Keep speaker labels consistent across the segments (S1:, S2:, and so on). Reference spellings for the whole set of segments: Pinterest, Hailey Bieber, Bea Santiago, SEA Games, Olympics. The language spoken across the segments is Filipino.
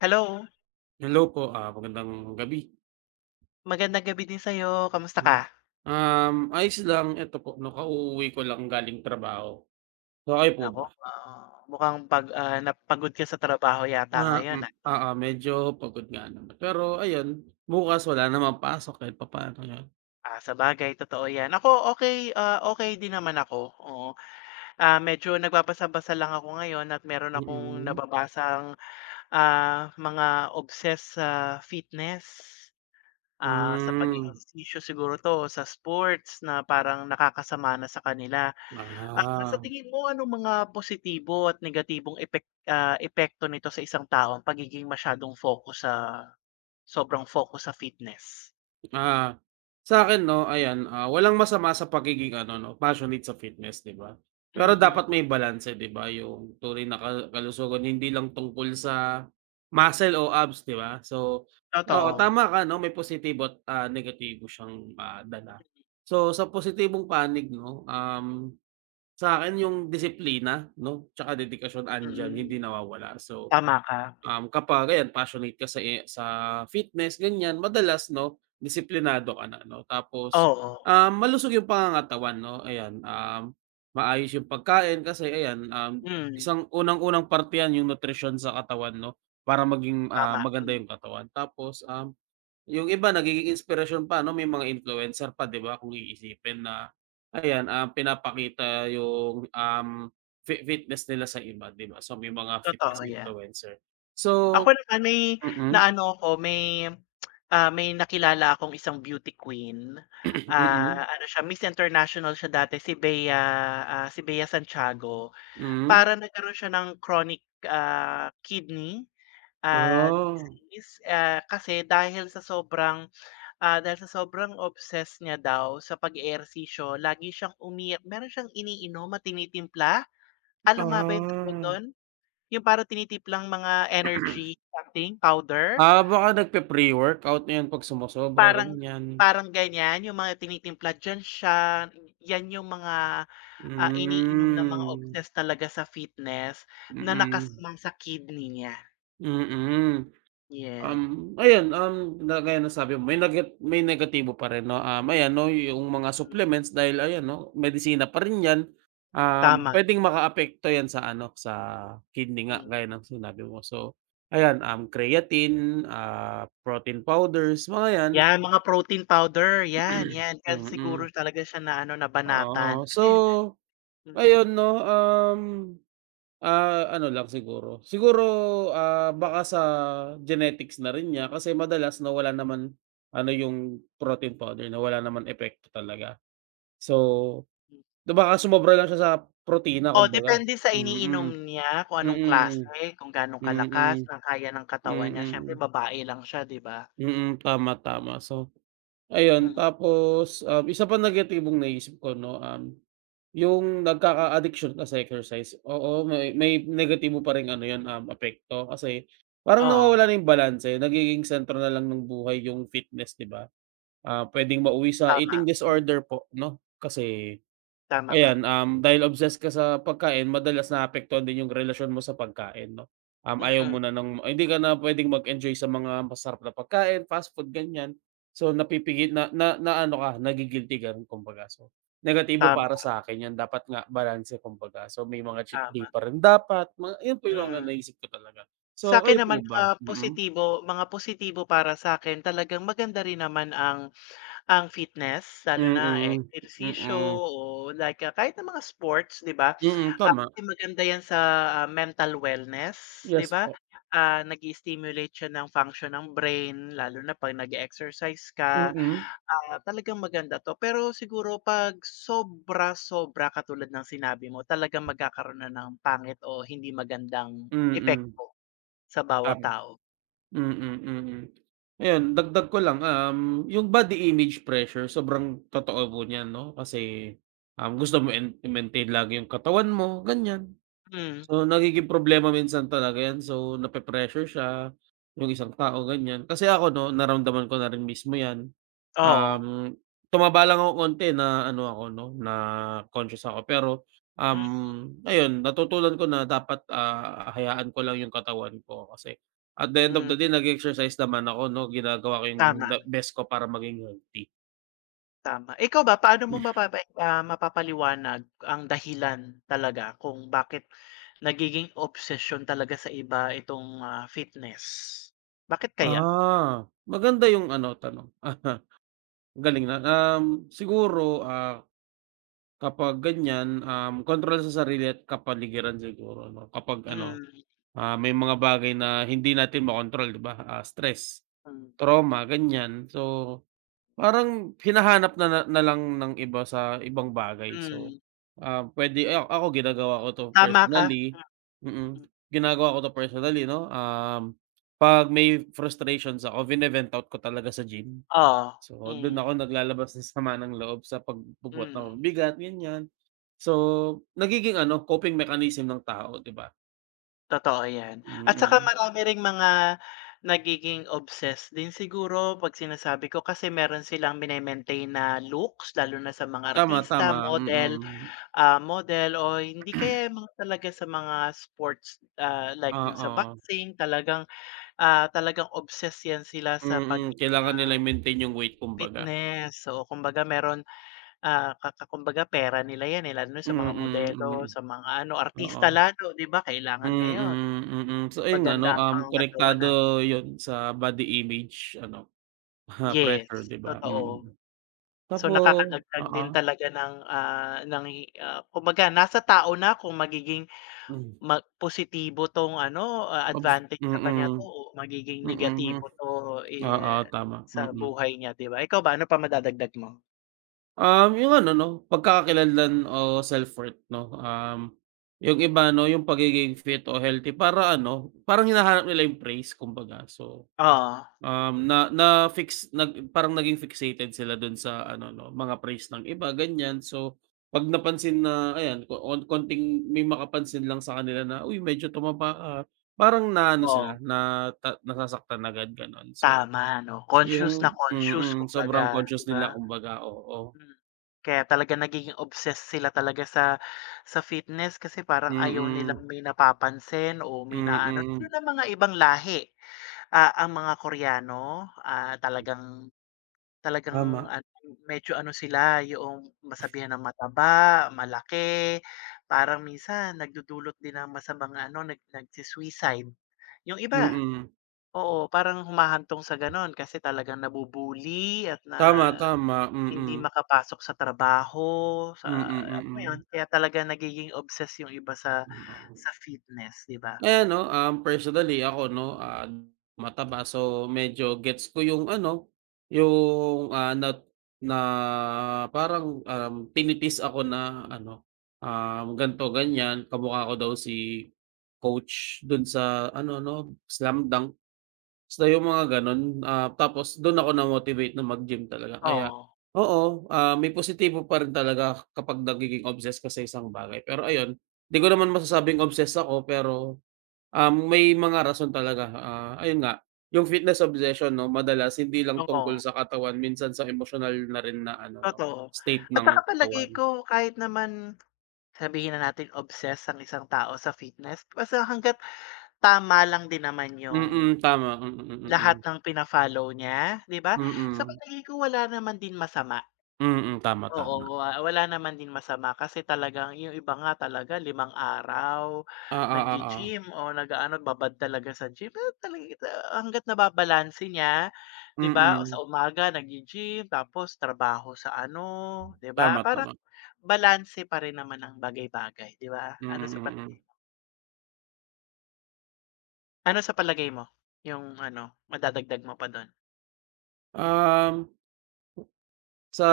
S1: Hello,
S2: Hello po, magandang gabi.
S1: magandang gabi din sa'yo, kamusta ka?
S2: Ayos lang, eto po 'no, kauuwi ko lang galing trabaho. So, kayo po
S1: Naku,
S2: ba?
S1: mukhang na ka sa trabaho yata
S2: Na
S1: ngayon,
S2: mm, ah oo, medyo pagod nga naman. Pero ayun, bukas wala namang pasok kahit papaano 'yon.
S1: Sabagay totoo 'yan. Ako okay, okey din naman ako, oo. Medyo nagbabasa-basa lang ako ngayon at meron akong
S2: Mm.
S1: nababasang mga obsessed sa fitness. Sa
S2: Hmm,
S1: pag-ehersisyo siguro 'to, sa sports na parang nakakasama na sa kanila. Sa
S2: ah.
S1: tingin mo ano mga positibo at epekto nito sa isang tao ang pagiging masyadong focus sa sobrang focus sa fitness?
S2: Ah, sa akin 'no, ayan, walang masama sa pagiging ano 'no, passionate sa fitness, 'di ba? Pero
S1: Mm,
S2: dapat may balanse, 'di ba, yung tunay na kalusugan hindi lang tungkol sa muscle o abs, 'di ba? So, oo,
S1: totoo.
S2: tama ka 'no, may positibo at, negatibo siyang, dala. So, sa positibong panig 'no, sa akin yung disiplina 'no, 'tsaka dedikasyon andiyan,
S1: Mm,
S2: hindi nawawala. So,
S1: tama ka.
S2: Kapag ayan passionate ka sa fitness ganyan madalas 'no, disiplinado ka na 'no tapos,
S1: Oo,
S2: malusog yung pangangatawan 'no ayan, maayos yung pagkain kasi ayan,
S1: mm,
S2: isang unang-unang parte yan yung nutrition sa katawan 'no para maging,
S1: tama,
S2: maganda
S1: hmm,
S2: yung katawan tapos, yung iba nagiging inspirasyon pa 'no, may mga influencer pa 'di ba kung iisipin na ayan, pinapakita yung, fitness nila sa iba 'di ba? So may mga fitness
S1: totoo 'yan.
S2: influencer.
S1: Ako
S2: So
S1: naman
S2: mm,
S1: naano ako, may, may nakilala akong isang beauty queen,
S2: mm,
S1: ano siya Miss International siya dati si Bea, si Bea Santiago.
S2: hmm,
S1: Para nagkaroon siya ng chronic, kidney,
S2: oh
S1: disease, kasi dahil sa sobrang obsessed niya daw sa pag-eehersisyo lagi siyang umiyak. Meron siyang iniinom at tinitimpla. Ano nga ba yung tawag
S2: ah.
S1: dun? Yung parang tinitimplang mga energy something powder,
S2: Ah, baka nagpe-pre-workout na 'yan 'pag sumosobra
S1: parang
S2: ganyan.
S1: parang ganyan yung mga tinitimpla diyan siya, yan yung mga, ah, iniinom ng mga
S2: Hmm,
S1: obsessed talaga sa fitness na
S2: mm,
S1: nakasama sa kidney niya,
S2: mm.
S1: yes.
S2: Ayun, na gaya ng sabi mo may may negatibo pa rin 'no, ayan 'no, yung mga
S1: Mm,
S2: supplements dahil ayan 'no, medisina pa rin 'yan,
S1: tama,
S2: puwedeng makaapekto 'yan sa ano, sa kidney nga
S1: mm.
S2: gaya ng sinabi mo. So, ayan, creatine, protein powders, mga 'yan.
S1: 'Yan mga protein powder, 'yan, 'yan kaya
S2: Mm,
S1: siguro
S2: mm.
S1: talaga siya na ano nabanatan
S2: Oo. So,
S1: kasi mm,
S2: ayun 'no, ah, ano lang siguro, siguro, baka sa genetics na rin niya kasi madalas nawala naman ano yung protein powder nawala naman epekto talaga. So,
S1: hmm.
S2: na baka sumobra lang siya sa protina
S1: Oh,
S2: kumbaga.
S1: depende sa iniinom
S2: Mm,
S1: niya kung anong
S2: mm,
S1: klase, kung ganong kalakas
S2: mm,
S1: ang kaya ng katawan niya, siyempre
S2: mm,
S1: babae lang siya 'di ba?
S2: mm, tama, tama. So, ayun
S1: Mm,
S2: tapos, isa pa negatibong naisip ko 'no, yung nagkaka-addiction ka sa exercise, oo, may negatibo pa ring ano 'yun, epekto kasi parang
S1: oo,
S2: nawawala na yung balanse, eh, nagiging sentro na lang ng buhay yung fitness, 'di ba? Ah, puwedeng mauwi sa
S1: tama,
S2: eating
S1: hmm,
S2: disorder po 'no, kasi
S1: tama ka.
S2: ayan, dahil obsessed ka sa pagkain madalas naapektuhan din yung relasyon mo sa pagkain 'no? Ayaw
S1: Mm,
S2: mo na ng ay, hindi ka na pwedeng mag-enjoy sa mga masarap na pagkain, fast food, ganiyan. So, napipigil na na na ano ka, nagi-guilty ka rin, kumbaga. So, negatibo
S1: tama,
S2: para sa'kin 'yan, dapat nga balance kumbaga. So, may mga cheat day
S1: tama,
S2: pa rin dapat, mga 'yun po yung mga
S1: mm.
S2: naisip ko talaga.
S1: Sa
S2: So,
S1: akin
S2: kayo po
S1: naman
S2: ba? Mm.
S1: mga positibo para sa akin talagang maganda rin naman ang fitness, lalo na
S2: Mm.
S1: ehersisyo
S2: Mm.
S1: o like, kahit na mga sports, 'di ba?
S2: Mm, tama.
S1: Kasi maganda 'yan sa mental wellness, 'di
S2: Yes
S1: ba?
S2: po.
S1: Nag-i-stimulate siya ng function ng brain lalo na 'pag nag exercise ka,
S2: Mm.
S1: talagang maganda 'to. Pero siguro 'pag sobra-sobra katulad ng sinabi mo, talagang magkakaroon na ng pangit o hindi magandang
S2: Mm.
S1: epekto sa bawat
S2: Tama.
S1: tao.
S2: Mm, mm. Ayun, dagdag ko lang, yung body image pressure sobrang totoo po niyan 'no, kasi, gusto mo i-maintain lagi yung katawan mo, ganyan.
S1: Hmm,
S2: So, nagiging problema minsan talaga 'yan. So, nape-pressure siya, yung isang tao, ganyan. Kasi ako 'no, naramdaman ko na rin mismo 'yan.
S1: oo.
S2: Um, tumaba lang ako konti na ano ako 'no, na conscious ako. Pero,
S1: Hmm,
S2: ayun, natutulan ko na dapat, hayaan ko lang yung katawan ko. Kasi at the end of
S1: hmm,
S2: the day, nag exercise naman ako 'no, ginagawa ko yung
S1: tama.
S2: the best ko para maging healthy.
S1: Tama. Ikaw ba, paano mo mapapai ah, mapapaliwanag ang dahilan talaga kung bakit nagiging obsession talaga sa iba itong, fitness? Bakit kaya?
S2: Ah, maganda yung ano, tanong. Galing, na um, siguro, ah, kapag ganyan, kontrol sa sarili at kapaligiran siguro 'no, kapag ano,
S1: Mm,
S2: may mga bagay na hindi natin makontrol 'di ba, stress,
S1: hmm,
S2: trauma, ganyan. So, parang hinahanap na na na lang ng iba sa ibang bagay. So,
S1: hmm,
S2: ah, pwede a ako ginagawa ko 'to
S1: tama ka.
S2: personally, mm,
S1: Hmm,
S2: ginagawa ko 'to personally 'no, 'pag may frustrations ako vine-vent out ko talaga sa gym.
S1: oo,
S2: So, dun
S1: hmm,
S2: ako naglalabas ng sama ng loob sa pagbubuhat ng
S1: hmm,
S2: mabibigat, ganyan. So, nagiging ano, coping mechanism ng tao, 'di ba?
S1: totoo 'yan. At saka
S2: Mm.
S1: marami ring mga nagiging obsessed din siguro 'pag sinasabi ko kasi meron silang mine na looks lalo na sa mga
S2: Tama,
S1: artista,
S2: tama,
S1: model.
S2: mm.
S1: Model o hindi kaya yung mga talaga sa mga sports, like yung sa
S2: Oo,
S1: boxing talagang, talagang obsessed yan sila
S2: mm. Kailangan nila
S1: ah,
S2: i-maintain yung weight kumbaga.
S1: fitness. So, kumbaga meron, ah, kaka ka kumbaga pera nila yan, eh, lalo na sa
S2: Mm,
S1: mga modelo,
S2: mm.
S1: sa mga ano,
S2: Oo.
S1: artista lalo, 'di ba kailangan
S2: Mm,
S1: ngayon
S2: mm. So, ayun nga
S1: maganda
S2: ano
S1: ang
S2: um,
S1: pangangatawan ng
S2: konektado yun sa body image ano,
S1: yes,
S2: pressure, 'di ba?
S1: totoo.
S2: Mm.
S1: So,
S2: Tapo
S1: nakakadagdag
S2: oo,
S1: din talaga ng kumbaga nasa tao na kung magiging
S2: hmm,
S1: mag positibo 'tong ano,
S2: obs
S1: advantage
S2: mm,
S1: sa mm. Kanya 'to o magiging
S2: mm.
S1: negatibo 'to,
S2: Oo,
S1: eh,
S2: tama,
S1: sa
S2: mm.
S1: buhay niya, 'di ba? Ikaw ba, ano pa madadagdag mo?
S2: Yung ano 'no, pagkakakilanlan o self-worth 'no, yung iba 'no, yung pagiging fit o healthy para ano, parang hinahanap nila yung praise kumbaga. So,
S1: Oo,
S2: um, na na-fix nag parang naging fixated sila dun sa ano 'no, mga praise ng iba ganyan. So, 'pag napansin na ayan, ko on konting may makapansin lang sa kanila na, "Uy medyo tumaba ka," parang na ano
S1: oo,
S2: sila na nasasaktan agad gano'n. So,
S1: tama 'no, conscious na
S2: yung mm,
S1: conscious
S2: mm,
S1: kumbaga,
S2: sobrang
S1: 'di
S2: conscious
S1: ba?
S2: nila kumbaga, oo. Oo.
S1: Mm. Kaya talaga nagiging obsessed sila talaga sa fitness kasi parang
S2: Mm.
S1: ayaw
S2: Mm.
S1: nilang may napapansin o may naano, lalo
S2: Mm,
S1: na mga ibang lahi. Ang mga Koreano, ah, talagang talagang
S2: tama,
S1: ano, medyo ano sila, yoong masabihan ng mataba, malaki, parang minsan nagdudulot din ng masamang ano, nagsi-suicide. Yung iba,
S2: mm.
S1: oo, parang humahantong sa gano'n kasi talagang nabu-bully at na
S2: Tama, tama,
S1: hindi
S2: mm.
S1: makapasok sa trabaho, sa
S2: Mm,
S1: alam mo 'yun,
S2: mm.
S1: kaya talagang nagiging obsessed yung iba sa
S2: Mm.
S1: sa fitness, 'di ba?
S2: Ayan 'no, personally ako 'no, mataba so medyo gets ko yung ano, yung, ah, na na parang, tinipis ako na ano, ganito ganyan kamukha ko daw si coach dun sa ano 'no, Slam Dunk. So, yung mga gano'n, tapos do'n ako na-motivate na mag-gym talaga kaya
S1: Oo,
S2: oo, may positibo pa rin talaga kapag nagiging obsessed ka sa isang bagay. Pero ayun, 'di ko naman masasabing obsessed ako pero, may mga rason talaga, ayun nga, yung fitness obsession 'no, madalas hindi lang tungkol
S1: oo,
S2: sa katawan minsan sa emosyonal na rin na ano 'no,
S1: totoo.
S2: state
S1: At saka
S2: ng
S1: palagay
S2: katawan.
S1: ko kahit naman sabihin na natin obsessed ang isang tao sa fitness, kasi hangga't tama lang din naman yung
S2: Mm, tama, mm, mm,
S1: lahat
S2: mm.
S1: ng pina-follow niya, 'di ba? Sa palagay ko wala naman din masama,
S2: Mm, mm, tama,
S1: oo,
S2: tama.
S1: wala naman din masama kasi talagang yung iba nga talaga limang araw
S2: Oo,
S1: nag
S2: oo.
S1: gym o nag-aano, babad talaga sa gym, pero talaga hangga't nababalanse niya, 'di ba? O
S2: Mm,
S1: sa umaga nag gym tapos trabaho sa ano, 'di ba?
S2: tama,
S1: Parang
S2: tama.
S1: balanse pa rin naman ang bagay-bagay, 'di ba?
S2: Mm, mm.
S1: Ano sa palagay mo yung ano, madadagdag mo pa dun?
S2: Um, sa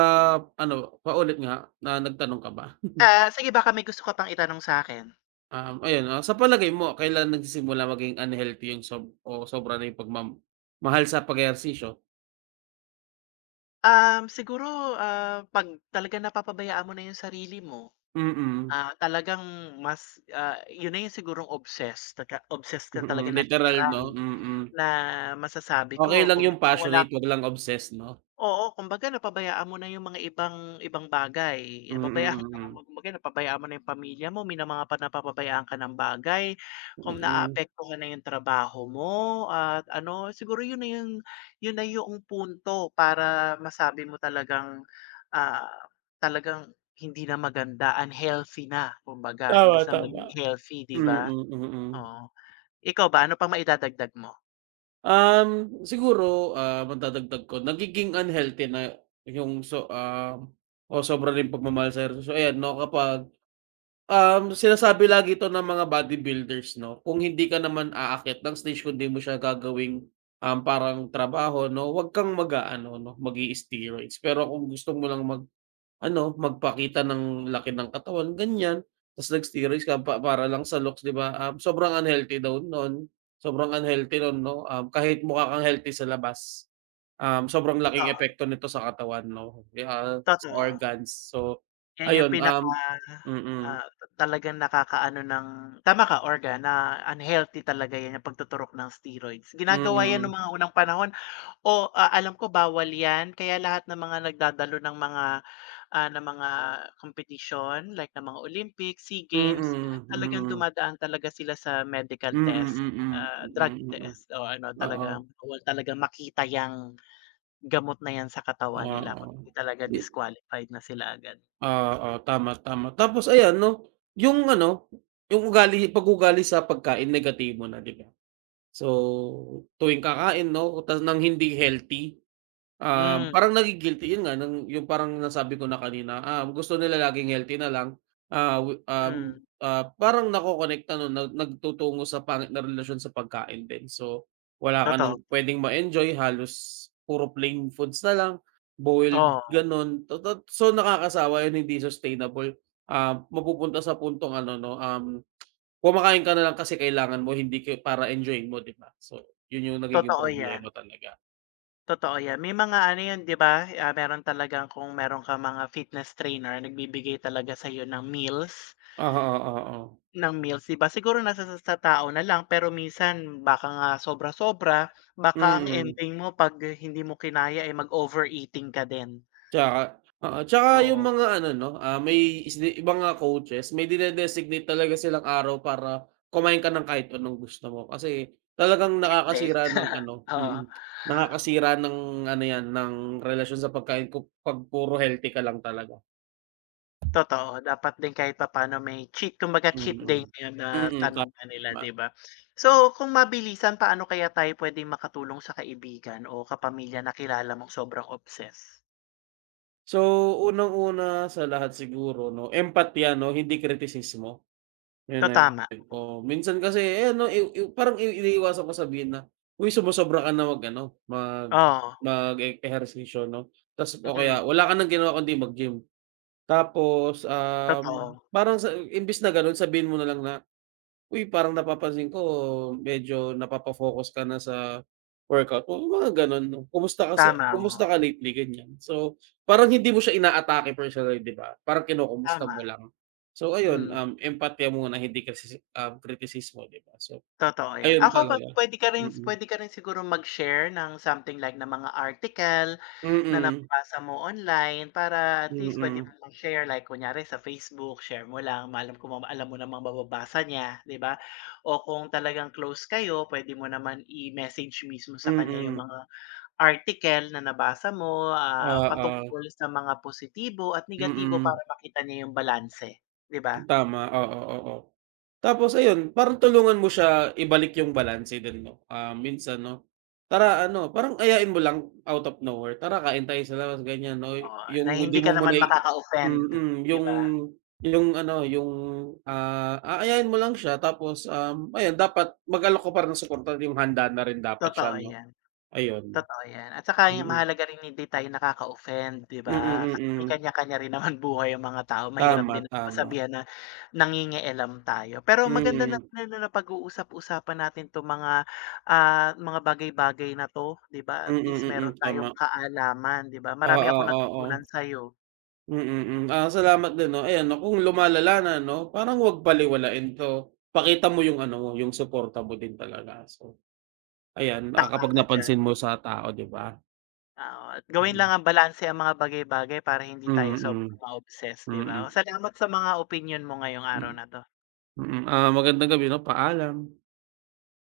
S2: ano, paulit nga na nagtanong ka ba?
S1: Sige baka may gusto ka pang itanong sa'kin?
S2: Um, ayun, sa palagay mo kailan nagsisimula maging unhealthy yung sob o sobra na yung pagmamahal sa pag-ehersisyo?
S1: Siguro, 'pag talagang napapabayaan mo na yung sarili mo,
S2: Mm,
S1: ah, talagang yun na yung sigurong obsessed, nagka obsessed ka
S2: mm,
S1: talaga na
S2: literal
S1: literal
S2: 'no, mm.
S1: na masasabi
S2: Okey
S1: ko
S2: lang
S1: kung
S2: yung
S1: wala.
S2: passionate, 'wag lang obsessed 'no?
S1: Oo, kumbaga napabayaan mo na yung mga ibang ibang bagay.
S2: Mm,
S1: Napabayaan
S2: mm,
S1: mo, kumbaga napabayaan mo na yung pamilya mo, may na mga pa napapabayaan ka ng bagay, kung
S2: mm.
S1: naaapektuhan na yung trabaho mo at ano, siguro yun na yung punto para masabi mo talagang, ah, talagang hindi na maganda, unhealthy na kumbaga imbes
S2: Tama,
S1: na
S2: tama.
S1: maging healthy, 'di
S2: Mm,
S1: ba?
S2: mm.
S1: Oo. Ikaw ba, ano pang maidadagdag mo?
S2: Um, siguro, ah, madadagdag ko nagiging unhealthy na yung so, ah, o sobra na yung pagmamahal sa ehersisyo ayan 'no kapag um, sinasabi lagi ito ng mga bodybuilders 'no, kung hindi ka naman aakyat ng stage kundi mo siya gagawing, parang trabaho 'no, huwag kang mag ano 'no, mag steroids. Pero kung gusto mo lang mag-ano, magpakita ng laki ng katawan ganyan, ta's nag-steroids ka pa para lang sa looks 'di ba, sobrang unhealthy daw nun, sobrang unhealthy nun 'no, kahit mukha kang healthy sa labas, sobrang laking
S1: Totoo,
S2: epekto nito sa katawan 'no, sa
S1: totoo.
S2: organs. So
S1: Yan yung
S2: ayun,
S1: pinaka,
S2: mm. Mm.
S1: ah, talagang nakakaano ng tama ka, Orga, na unhealthy talaga yan yung pagtuturok ng steroids. Ginagawa yan nung
S2: Mm,
S1: mga unang panahon o, alam ko bawal yan kaya lahat ng mga nagdadalo ng mga competition like ng mga Olympics, SEA Games,
S2: mm,
S1: talagang
S2: mm.
S1: dumadaan talaga sila sa medical
S2: Mm, mm,
S1: test,
S2: mm, mm.
S1: drug
S2: Mm, mm, mm,
S1: test o ano
S2: oo,
S1: talagang bawal talagang makita yung gamot na yan sa katawan nila
S2: oo.
S1: kundi talaga
S2: Di
S1: disqualified na sila agad.
S2: oo, tama, tama. Tapos ayan 'no, yung ano, yung ugali sa pagkain negatibo na, 'di ba? So, tuwing kakain 'no, tas ng hindi healthy ah,
S1: Hmm.
S2: parang nagi-guilty, yun nga ng yung parang nasabi ko na kanina, gusto nila laging healthy na lang,
S1: Hmm,
S2: parang nakokonekta nun nagtutungo sa pangit na relasyon sa pagkain din. So, wala ka
S1: totoo.
S2: ng puwedeng ma-enjoy halos puro plain foods na lang, boiled
S1: Oo,
S2: gano'n. Toto so, nakakasawa yun, hindi sustainable. Ah, mapupunta sa puntong ano 'no, kumakain ka na lang kasi kailangan mo hindi ka para enjoyin mo, 'di ba? So, yun yung nagiging
S1: totoo 'yan,
S2: problema talaga.
S1: totoo 'yan. May mga ano 'yun 'di ba, meron talagang kung meron ka mga fitness trainer nagbibigay talaga sa'yo
S2: Oo, oo. Oo.
S1: ng meals 'di ba? Siguro nasa sa tao na lang pero minsan baka nga sobra-sobra, baka ang
S2: Mm,
S1: ending mo 'pag hindi mo kinaya, ay mag-overeating ka din.
S2: tsaka oo, tsaka yung
S1: Oo,
S2: mga ano 'no, may iba nga coaches may dine-designate talaga silang araw para kumain ka ng kahit anong gusto mo kasi talagang
S1: hindi.
S2: nakakasira ng ano mm,
S1: Oo.
S2: nakakasira ng ano 'yan, ng relasyon sa pagkain ku 'pag puro healthy ka lang talaga.
S1: Totoo, dapat din kahit papaano may cheat kumbaga cheat day
S2: Mm.
S1: ngayon na
S2: Mm,
S1: tanong na nila,
S2: tama.
S1: 'di ba? So, kung mabilisan, paano kaya tayo puwedeng makatulong sa kaibigan o kapamilya na kilala mong sobrang obsessed?
S2: So, unang-una sa lahat siguro 'no, empatiya 'no, hindi kritisismo. Yun
S1: To
S2: na
S1: tama,
S2: yun, oo. Minsan kasi eh, ano, i parang iniiwasan ko sabihin na, "Uy, sumosobra ka na wag ano,
S1: oo,
S2: mag-ehersisyo 'no." Ta's o kaya,
S1: mm,
S2: "Wala ka ng ginawa kundi mag-gym." Tapos,
S1: totoo,
S2: parang sa imbes na gano'n sabihin mo na lang na, uy, parang napapansin ko medyo napapa-focus ka na sa workout mo, yung mga gano'n 'no.
S1: tama, oo,
S2: Kumusta ka lately, ganyan. So, parang
S1: mm,
S2: hindi mo siya inaatake personally, 'di ba? Parang kinukumusta mo
S1: tama,
S2: lang. So ayun,
S1: mm.
S2: empatya muna hindi kritisismo, 'di ba? So,
S1: Totoo 'yan.
S2: ayun
S1: Ako pa
S2: talaga.
S1: Puwede ka rin,
S2: Mm.
S1: puwede ka rin sigurong mag-share ng something like ng mga article na
S2: Mm.
S1: nababasa mo online para at least puwede mo
S2: Mm.
S1: lang share like kunyari sa Facebook, share mo lang malam kung alam mo namang mababasa niya, 'di ba? O kung talagang close kayo, puwede mo naman i-message mismo sa kanya yung
S2: Mm.
S1: mga article na nabasa mo,
S2: Oo.
S1: patungkol sa mga positibo at negatibo
S2: Mm.
S1: para makita niya yung balanse, 'di ba?
S2: Tama. Oo, oo. Tapos ayun, parang tulungan mo siya ibalik yung balanse din 'no, minsan 'no, "Tara ano," parang ayain mo lang out of nowhere, "Tara kain tayo sa labas," ganyan 'no,
S1: Oo, na
S2: yung hindi
S1: hindi ka
S2: mo muna
S1: naman
S2: i
S1: makaka-offend,
S2: mm,
S1: 'di ba?
S2: yung ano, yung, aayahin mo lang siya tapos, ayun dapat mag-alok ka pa rin ng suporta, yung handa na rin dapat
S1: Totoo
S2: siya 'no,
S1: yan,
S2: ayun.
S1: totoo yan at saka yung
S2: Mm.
S1: mahalaga rin hindi tayo nakaka-offend, 'di
S2: Mm,
S1: ba? Kasi may
S2: mm.
S1: kanya-kanya rin naman buhay ang mga tao mahirap
S2: Tama,
S1: din naman
S2: tama.
S1: sabihan na nangingialam tayo. Pero maganda na
S2: Mm.
S1: na na pag uusap usapan natin 'tong mga bagay-bagay na 'to, 'di ba? At
S2: Mm,
S1: least
S2: mm.
S1: meron tayong
S2: Tama.
S1: kaalaman, 'di ba?
S2: Oo,
S1: Marami akong
S2: oo. Oo.
S1: natutunan sa'yo,
S2: Mm, mm. Ah, salamat din 'no. Ayan 'no, kung lumalala na 'no, parang wag balewalain. So, pakita mo yung ano mo, yung suporta mo din talaga. So, ayan,
S1: tama
S2: kapag
S1: ka diyan.
S2: napansin mo sa tao, 'di ba?
S1: Oo, at gawin lang
S2: Mm,
S1: ang balanse ang mga bagay-bagay para hindi tayo
S2: mm, mm,
S1: sobrang ma-obsess, 'di ba?
S2: mm,
S1: Salamat sa mga opinion mo ngayong araw
S2: mm.
S1: na 'to.
S2: Mm. Ah, magandang gabi 'no, paalam.